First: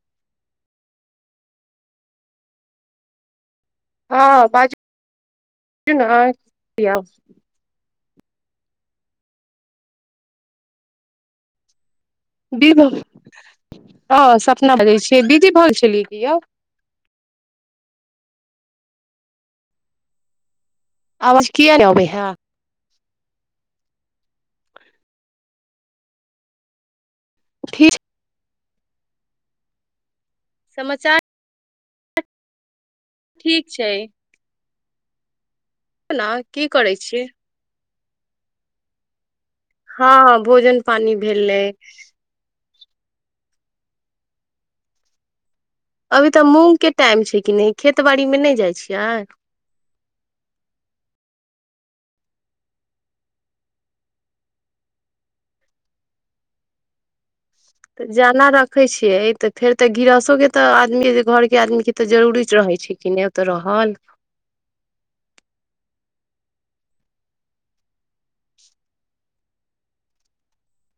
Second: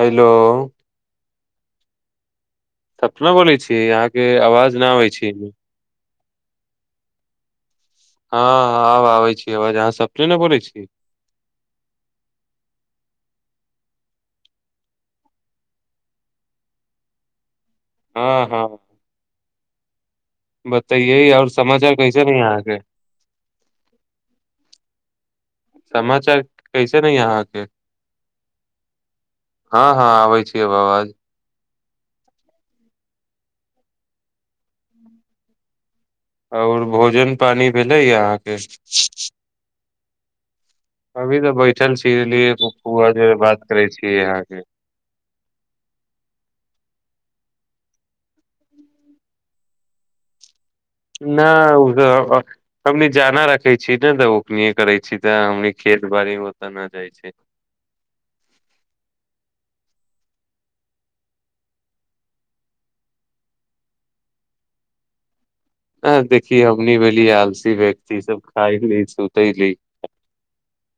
hello Sapna बोैल छी कि यहाँके हँ आवाज न आबै छै टियाबु हँ आब आबै छी आवाज अहाँ सपने ने बोलै छी ब भ हँ सपना बजै छियै बिदी भऽ गेल छलियै कि यौ हँ हँ बतायह आओर आवाज किया नहि समाचार अबै कैसे है न अहाँके समाचार ठीक अछि अहाँके ठीक हँ हँ आबै अब आवाज समाचार ठीक छै ना की आओर करै छियै भोजन पानी भेलैय अहाँके हँ भोजन पानी भेलै बौआ जरे बात करै छीय यहाँके अभी तऽ मूँगके टाइम छै कि नहि खेत बाड़ीमे नहि जाइ छियै नहि ओ हमनी जाना रखे छी ने तऽ ओ करै छी तऽ हमनी खेत बाड़ी मे ओतऽ नहि जाइ छै तऽ जाना रखै छियै तऽ फेर तऽ गृहसोके तऽ आदमी घरके आदमीके तऽ जरूरी रहै छै कि नहि ओ तऽ रहल ह देखी हमनी भेली आलसी व्यक्ति सब खाायली सुतैली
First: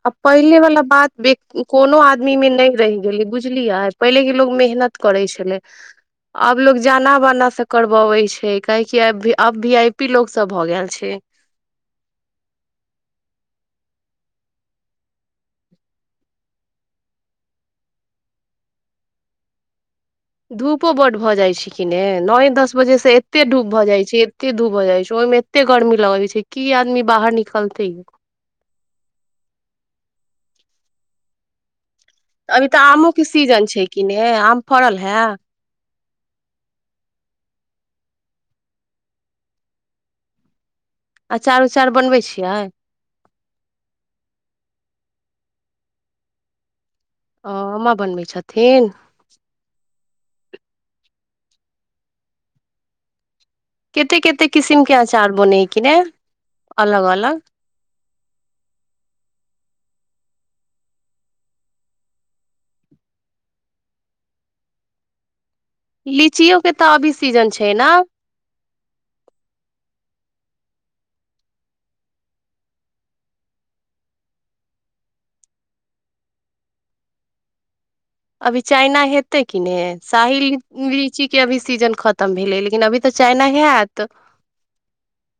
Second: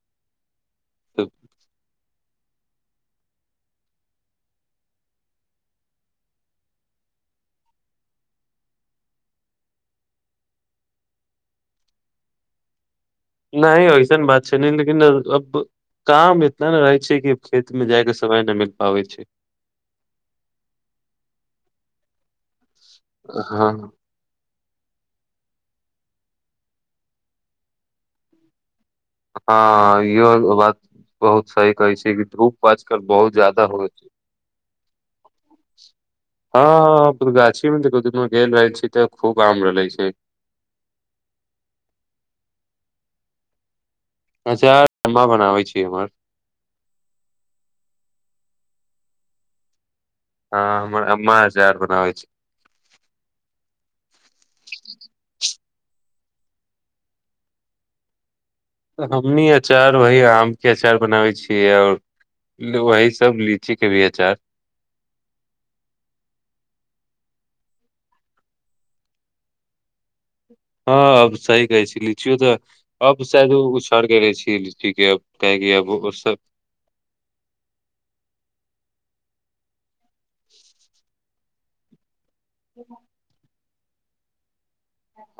आ पहिले वालला बात कोनो आदमी मे नहि [unintelligible] नहि ऐसन बात छै ने लेकिन अब काम इतना ने रहै छै कि खेत मे जायके समय नहि मिल पाबै छै धूपो बड भऽ जाइत छै कि ने नए दस वजह से एते हँ धूप भऽ जाइ छै एते धूप भऽ जाइ छै ओहिमे एते गरमी लगाब छै की आदमी बाहर निकलते हँ इहो बात बहुत सही कहै छै कि धूप अभी तऽ आजकल आमोके बहुत ज्यादा सीजन छै होइ कि ने आम फड़ल हए हँगाछीमे जे दिनमे गेल रहल छी तऽ खूब आम रहलै छै अचार उचार बनबै छियै अच्छा एमा बनाबै छीिय हमर ओ अम्मा बनबै छथिन हँ हम अम््मजार बनाबै छै कते कतेक किसिम के अचार बनेै कि ने अलग अलग हमनी अचार वही आमके अचार बनाबै छियै आओर वही सभ लीचीे भी अचार लीचियओ के तऽ अभी सीजन छै ने हँ अब सही कहै छै लिचियो तऽ अब शायद उछड़ के रहै छी लीची के अ काहेकि अब ओ सब अभी चाइना हेतै कि नहि शाही लिच्ची अभी सीजन खत उतम भेलै लेकिन अी तऽ चाइना हयत तब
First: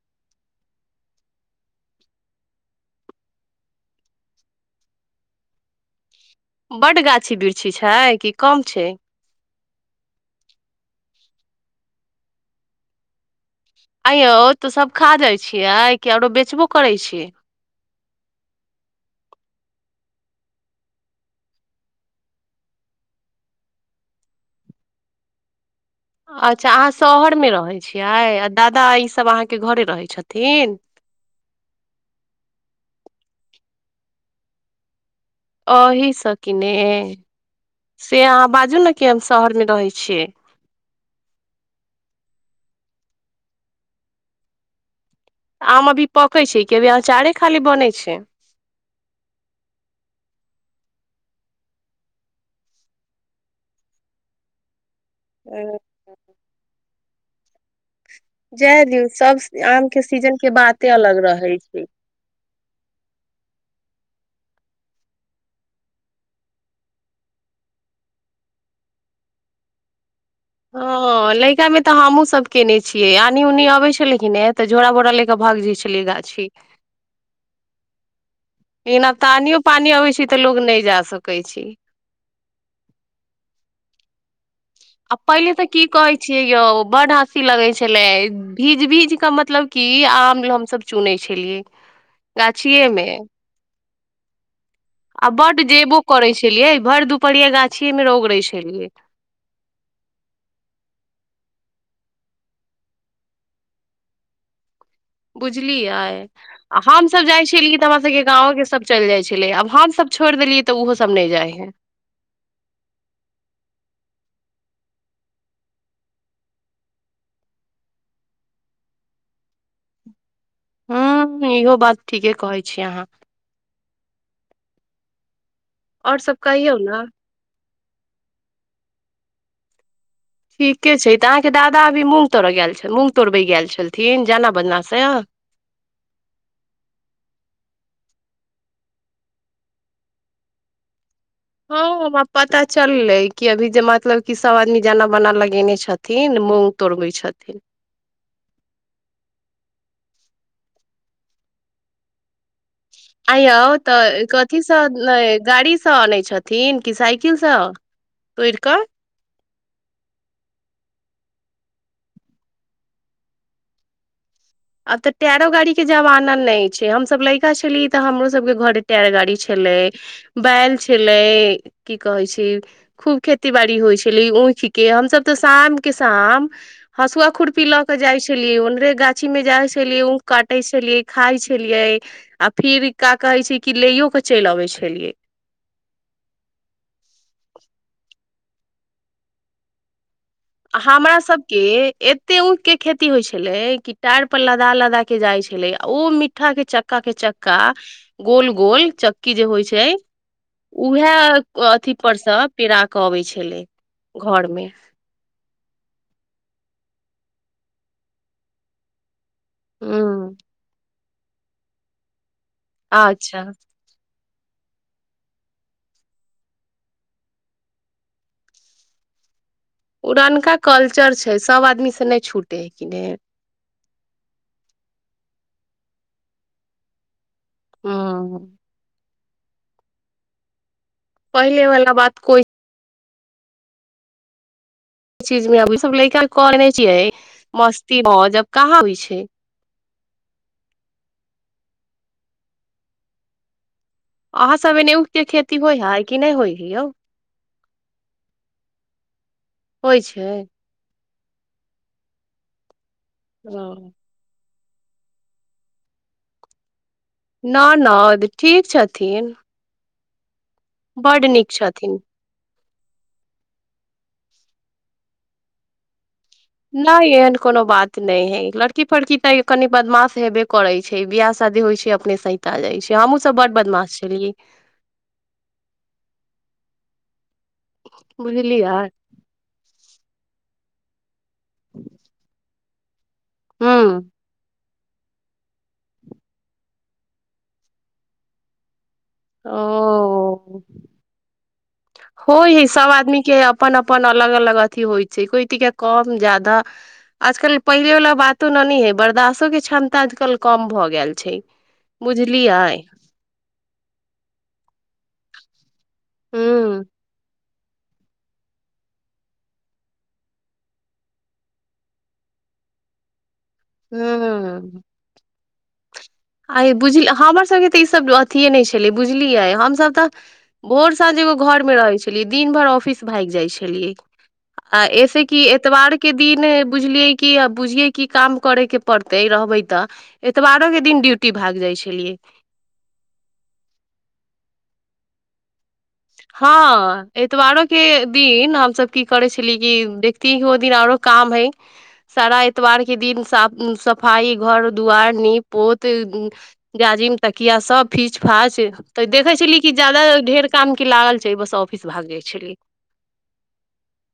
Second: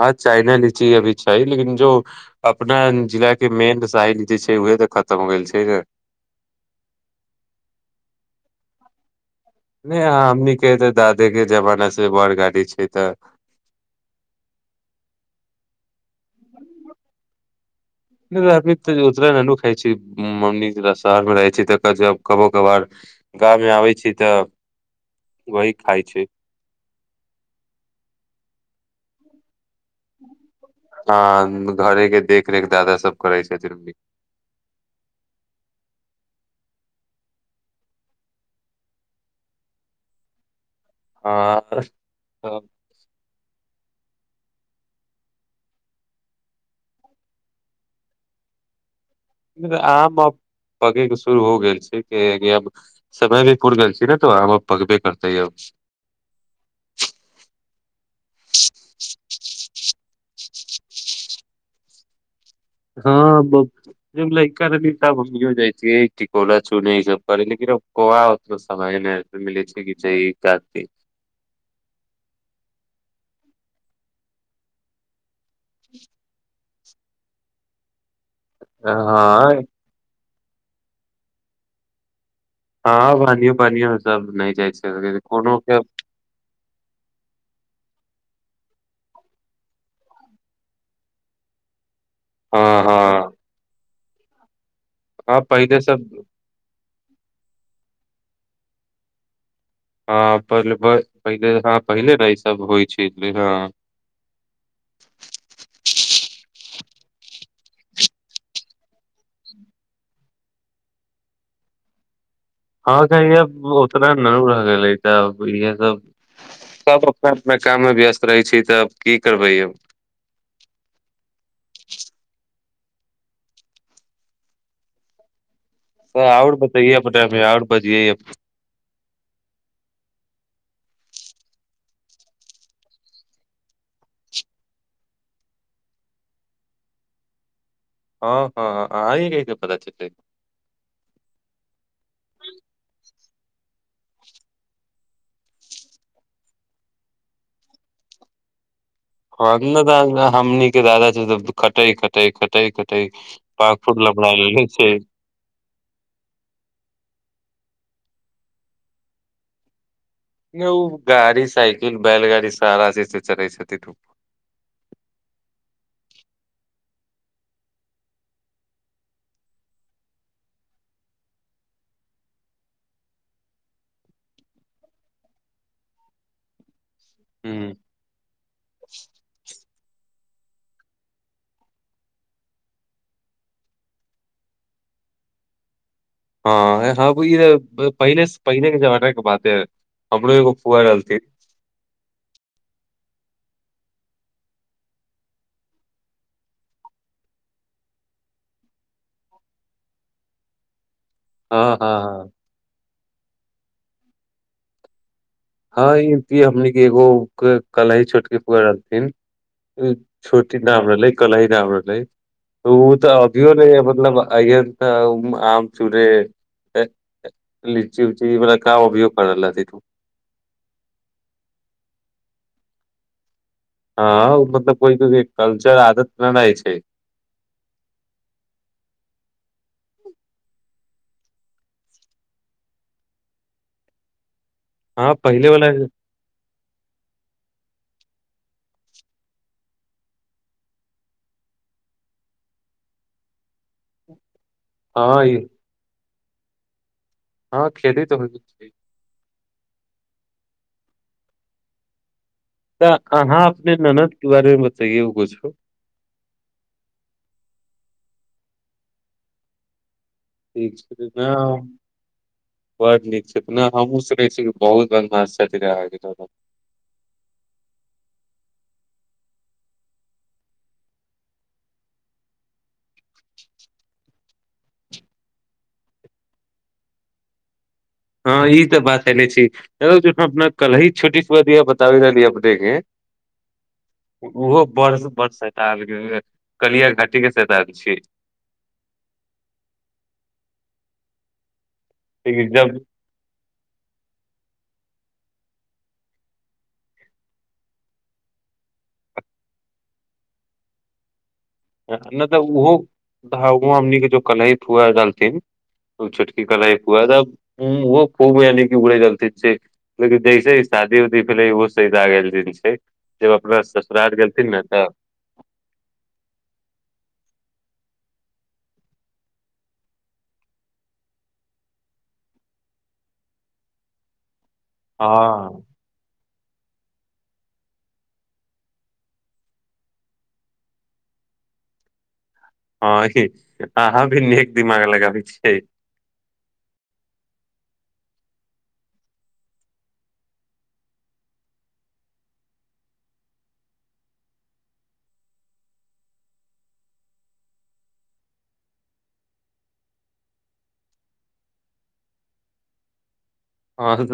हँ चाइना लीची अभी छै लेकिन जो अपना जिलाके मेन साहि लीची छै उह तऽ खतम हो गेल छै ने बड गाछी बृक्षि छै कि कम छै नहि हमनीके तऽ दादे के जमाना से बड़ गाड़ी छै तऽ अयौ तो सब खा जाइ छियै कि आरो बेचबो करै छियै नहि आ्मी ततरा न [unintelligible] खाय छी मम्मी शहरमे रहै छी तऽ जब कभो कभार गाँवमे आबै छी तऽ वहि अच्छा अहाँ शहरमे रहैत छियै आ दादा ई सभ आँ हाँ घरे के देखरेख दादा सब करैय छथिन की एहीसँ कि ने से अहाँ बाजू ने कि हम शहरमे रहै छियै हाँ हेलो आम अभी पकै छै कि अभी अचारे खाली बनै छै आम आ पगे के शुरू हो गेल छै समय भी पूुर गेल छै ने तो आम पगबे कतयौ अछि जय दियौ सब आम के सीजन के बाते अलग रहे छै हँ लैड़का नी त्मी जाइ छियै टिकोला चूने ई सब कर लेक कोआ उतना समय मिलै छै काती हँ लैका में तऽ हमहुँ सब केने छी छिय आनी उनि अबै छल लेकिन नहि ए तऽ झोरा बोरा ले त भाग जाइ छलैय गाछी हँ ईना तानियो पानी अवै छै तऽ लोग नहि जा सकै छै हँ पानियो पानियो सब नहि जाइ आ छै पहिले कोनो तऽ के की कहे छियै यौ बड हँसी लगे छै छलै भीज भीज के मतलब की आम हमस चुनै छलियै हँ गाछियेमे हँ आ हँ बड जे पहिले बो सब करै छी भर दुपहरिया गाछि मे ओगरय छलियै हँ पहिले पहिले हँ पहिले ने ईसभ होइ छै हँ बुझलियै आ हमसभ जाइ छियियै तऽ हमरासभके गाँवोके सभ चलि जाइ छलै आब हमसभ छोड़ि देलियै तऽ ओहोसभ नहि जाइ हइ हँ तब उतना न र गेलै तऽ इह सब सब अपना अपना काम मे व्यस्त रहै छी तब की करबै अब ह्म इहो बात ठीके कहै छी अहाँ और ह सब आउड कहियौ बतै ने प आओर बस ईहा बज ठीके छै तऽ अहाँके दादा अभी मूँग तोड़य गेल छल मूँग तोड़बै गेल छलथिन जाना बदनासँ हँ हँ हँ आहिंकें पता चललै हमरा पता चललै कि अभी जे मतलब क सब आदमी जान बना लगेने छथिन मूग तोड़बै छथिन ह ने द हमनी के दादा छै खटे खट ख आय यौ तऽ कथीसँ गाड़ीसँ अनैत छथिन कि साइकिलसँ तोरि कऽ नहि ओ गाड़ी साइकिल बैलगाड़ी सारा चीज से चलै छथिन आब तऽ टेरो गाड़ी के जमाना नहि छै हमसभ लड़का छली तऽ हमरो सभके घरे टैर गाड़ी छलै बैल छलै की कहै छै खूब खेती बाड़ी होइ छलै ऊख के हमसभ तऽ शाम के शाम हसुआ खुुरपी हूँ लऽ के जाइ छलियी ओनरे गाछ जा छललै काटै छलियै खाइ छलियै आ फिर का कहै छै कि लो के चलि अबै छलियै हँ हँ भ पहिले पहिले के जमाने के बात ह हमरा सबके एते ऊख के खेती होइ छै छल क टाार पर लदा लदा के जाइ छले आ ओ मिीठ्ठा के चक्का के चक्का गोल गोल चक्की जे होइ छै हँ उएह हँ अथी परस हँ पेड़ कबै छलै घरमे हँ ई हमन एगो कला ह छोटके पु रहथिन हूँ छुटी न हमरा ल क र हमरा ल ओ तऽ अच्छा होभौ ने मतलब अ तऽ आम चूड़े लीची उऊची बा क उभोग करल तू पड़नका कल्चर छै सभ आदमी से नहि छुटै हइ किने हँ मतलब कोइ को कल्चर आदत गनााय छै हँ पहिले वाला बात कोइ हँ इ चीज पहिले मेमे वाला अभी सब ले क कोन िय मस्ती मौजब कहाँ भइ छै अहाँ सब एने ऊख के हँ खेती होय हैय कि ने होई ही ओ हँ खेती तऽ होइ छै होइ छै तऽ अहाँ अपने ओ ननद के बारे मे [unintelligible] न न ठीक छथिन बड्ड नीक छथिन बड्ड नीक छै हमहूँ सुनै छी बहुत बदमास छथिन आहाँ के ननद नहि एहन कोनो बात नहि है लड़की फड़की तऽ कनि बदमाश हेबे करैत छै बिियाह शादी होइत छै अपने सत आ जाइत छै हमहहुँसभ बड बदमाश छलियै हँ ई बुझलियै तऽ बात एनेे छी ज अपना कल ही छोटी ििया बताबी ने लीअ देखे हुँ ओहो बड़ बड़ सता आल कलिया घाटी के सता आयल छी ओ लेकिन होइ है जब सब आदमी के अपन अपन अलग अलग अथिी होइ छै कोई कम जदाा आजकल पहिले वालला बातो न न हय बर्दासो के क्षमता आजकल कम भ गेल छै नहि तऽ बुझलियै ओहो [unintelligible] जो कलहिित हुआ जालथिन ओ छोटकी कला एक हुँ पुआ त ओहो खूब यानि उड़ै जलथिन छै लेकिन जैसे शादी उदी भेलै ओहो सदा गेलथिन छै ज अपना ससुरार गेलथिन ने हुँ तऽ आइ बुझ हमरसभके तऽ ईसभ अथिए नहि छलै बुझलियै हमसभ तऽ भोर साँझ एगो घरमे रहै छलियै दिन भरि ऑफिस भागि जाइत छलियै आ ऐसे कि हँ एतवार के दिन बुझलियै की बुझिये की काम करे के पड़ते रहबे तऽ एतबारो के दिन ड्यूटी भाग जाइ छलियै हँ अहाँ भी ने एक दिमाग लगाबै छियै हँ एतबारो के दिन हमसभ की करै छली कि देखतीियै कि ओ दिन आरो काम हइ सारा एतवार के दिन साफ सफाई घर दुआार नीप पोत जाजिम तकिया सब फीच फाच तऽ देखै छली कि जादा ढेर काम की लागल छै बस ऑफिस भाग जाइ छलियै हँ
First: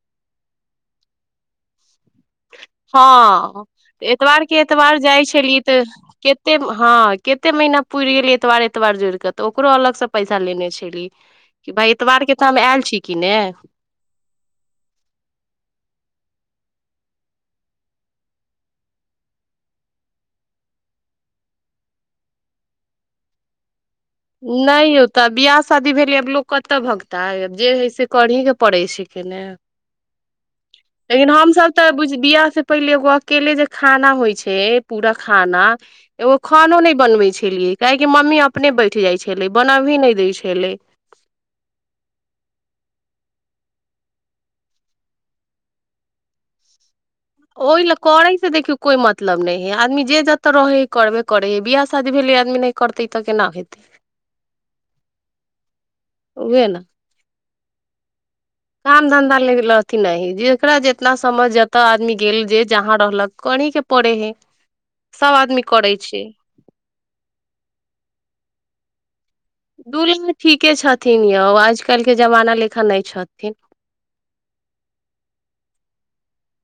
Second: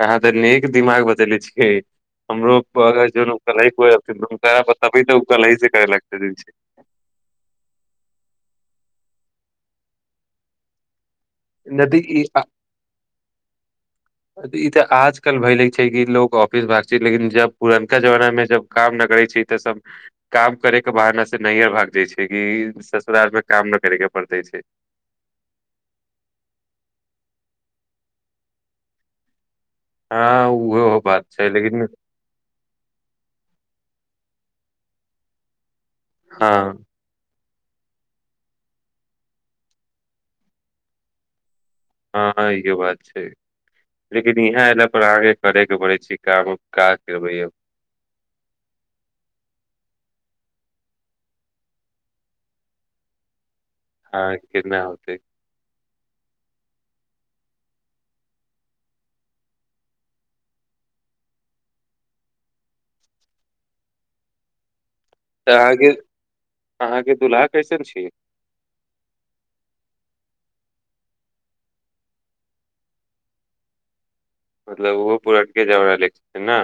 अहाँ तऽ नेीक दिमाग बदले छियै हमरो अगर जन हँ कलहि कोइ एतबारके हुनका एतबार बतेबै तऽ ओ जाइ कलहि छलियै से तऽ करे लगते कते हँ कते महीना पुरि गेलै एतबार एतबार जोड़ि कऽ तऽ ओकरो अलग से पैसा लेने छलीै नदी ई कि ने ई तऽ आजकल भय ल छै कि लोग ऑफिस भाग छै लेकिन जब पुरनका जमाना में जब काम न करे छै तऽ सब काम करे के बहाना से नैहर भाग जाय छै कि ससुराल में काम न करे के पड़ते छै नहि होता बियाह शादी भेल लोक कतऽ भगता हब जे हय से करही के पड़ै छै के ने हँ उहो बात लेकिन छै हमसभ लेकिन तऽ बिियाह से पहिले एगो अकेले जे खाना होइ छै सेे पूरा खाना एगो हँ खानो नहि बनबै छै ेलिय काहे मम्मी अपने बै उठ जाइ छलै बना भी नहि दै छलै हँ इहो बात छै लेकिन इहाँ एयल पर आगे करे के पड़ै छै काम काज ओहि ल करै से देखियौ कोई मतलब नहि है आदमी जे तऽ रहै ह करबे करै हइ बिियाह शादी भेलै आदमी नहि करतै ई तऽ केना हेतै हँ केना होतै उहे न काम धन्धा ल रहथिन नहि हइ जकरा जितना समय जतय आदमी गेल जे जहाँ रहलक करहके पड़ै हइ सब तऽ आदमी अहाँके करै छै अहाँके दुल्हा कैसन छी दू लमे ठीके छथिन यौ आज कलहि के जमाना लेखा नहि छथिन मतलब ओहो पुरठके झवरा ले ने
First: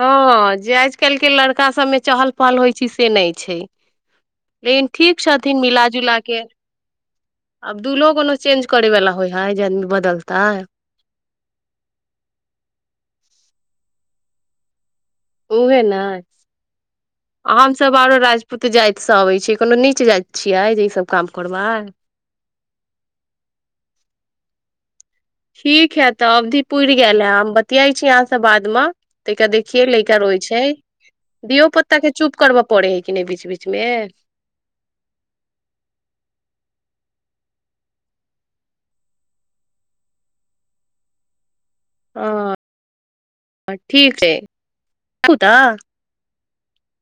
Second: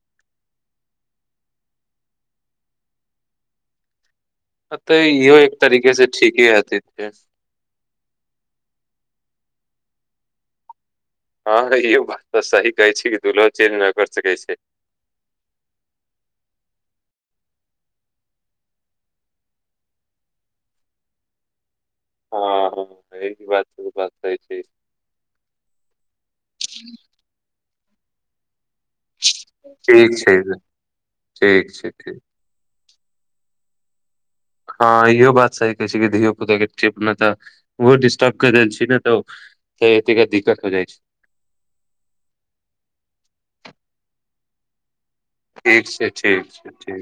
हँ जे आज कल के लड़का सभमे चहल पहल होइ छै से नहि छै लेकिन तऽ ठीक इहो एक छथिन मिला तरीके से जुला के ठीके हथि आब दुलहोो कोनो चेंज करे वाला होय है जन बदलता हँ इहो बात तऽ सही कहै छै कि दुल्हहो चेंज नहि कर सकै छै उहे ने हमसभ आरो राजपूत जातिसँ अबै छी कोनो नीच जाति छियै जे ईसभ काम करबै हँ ई बात बातै छै ठीक है तऽ अवधी पुर गेलै िया छी यहाँ से बात मे त देखिये लैका रहो छै धियो ठीक छै पोता के ठीक चुप करब पड़े हइ कि नहि बीच बीचमे हँ इहो बात सही कहै छै कि धियो पुताके अपना तऽ ओहो डिस्टर्ब क देल छी ने तऽ एता दिक्कत हो जाइ छै ह ठीक ह ठीक छै ठीक छै अच्छा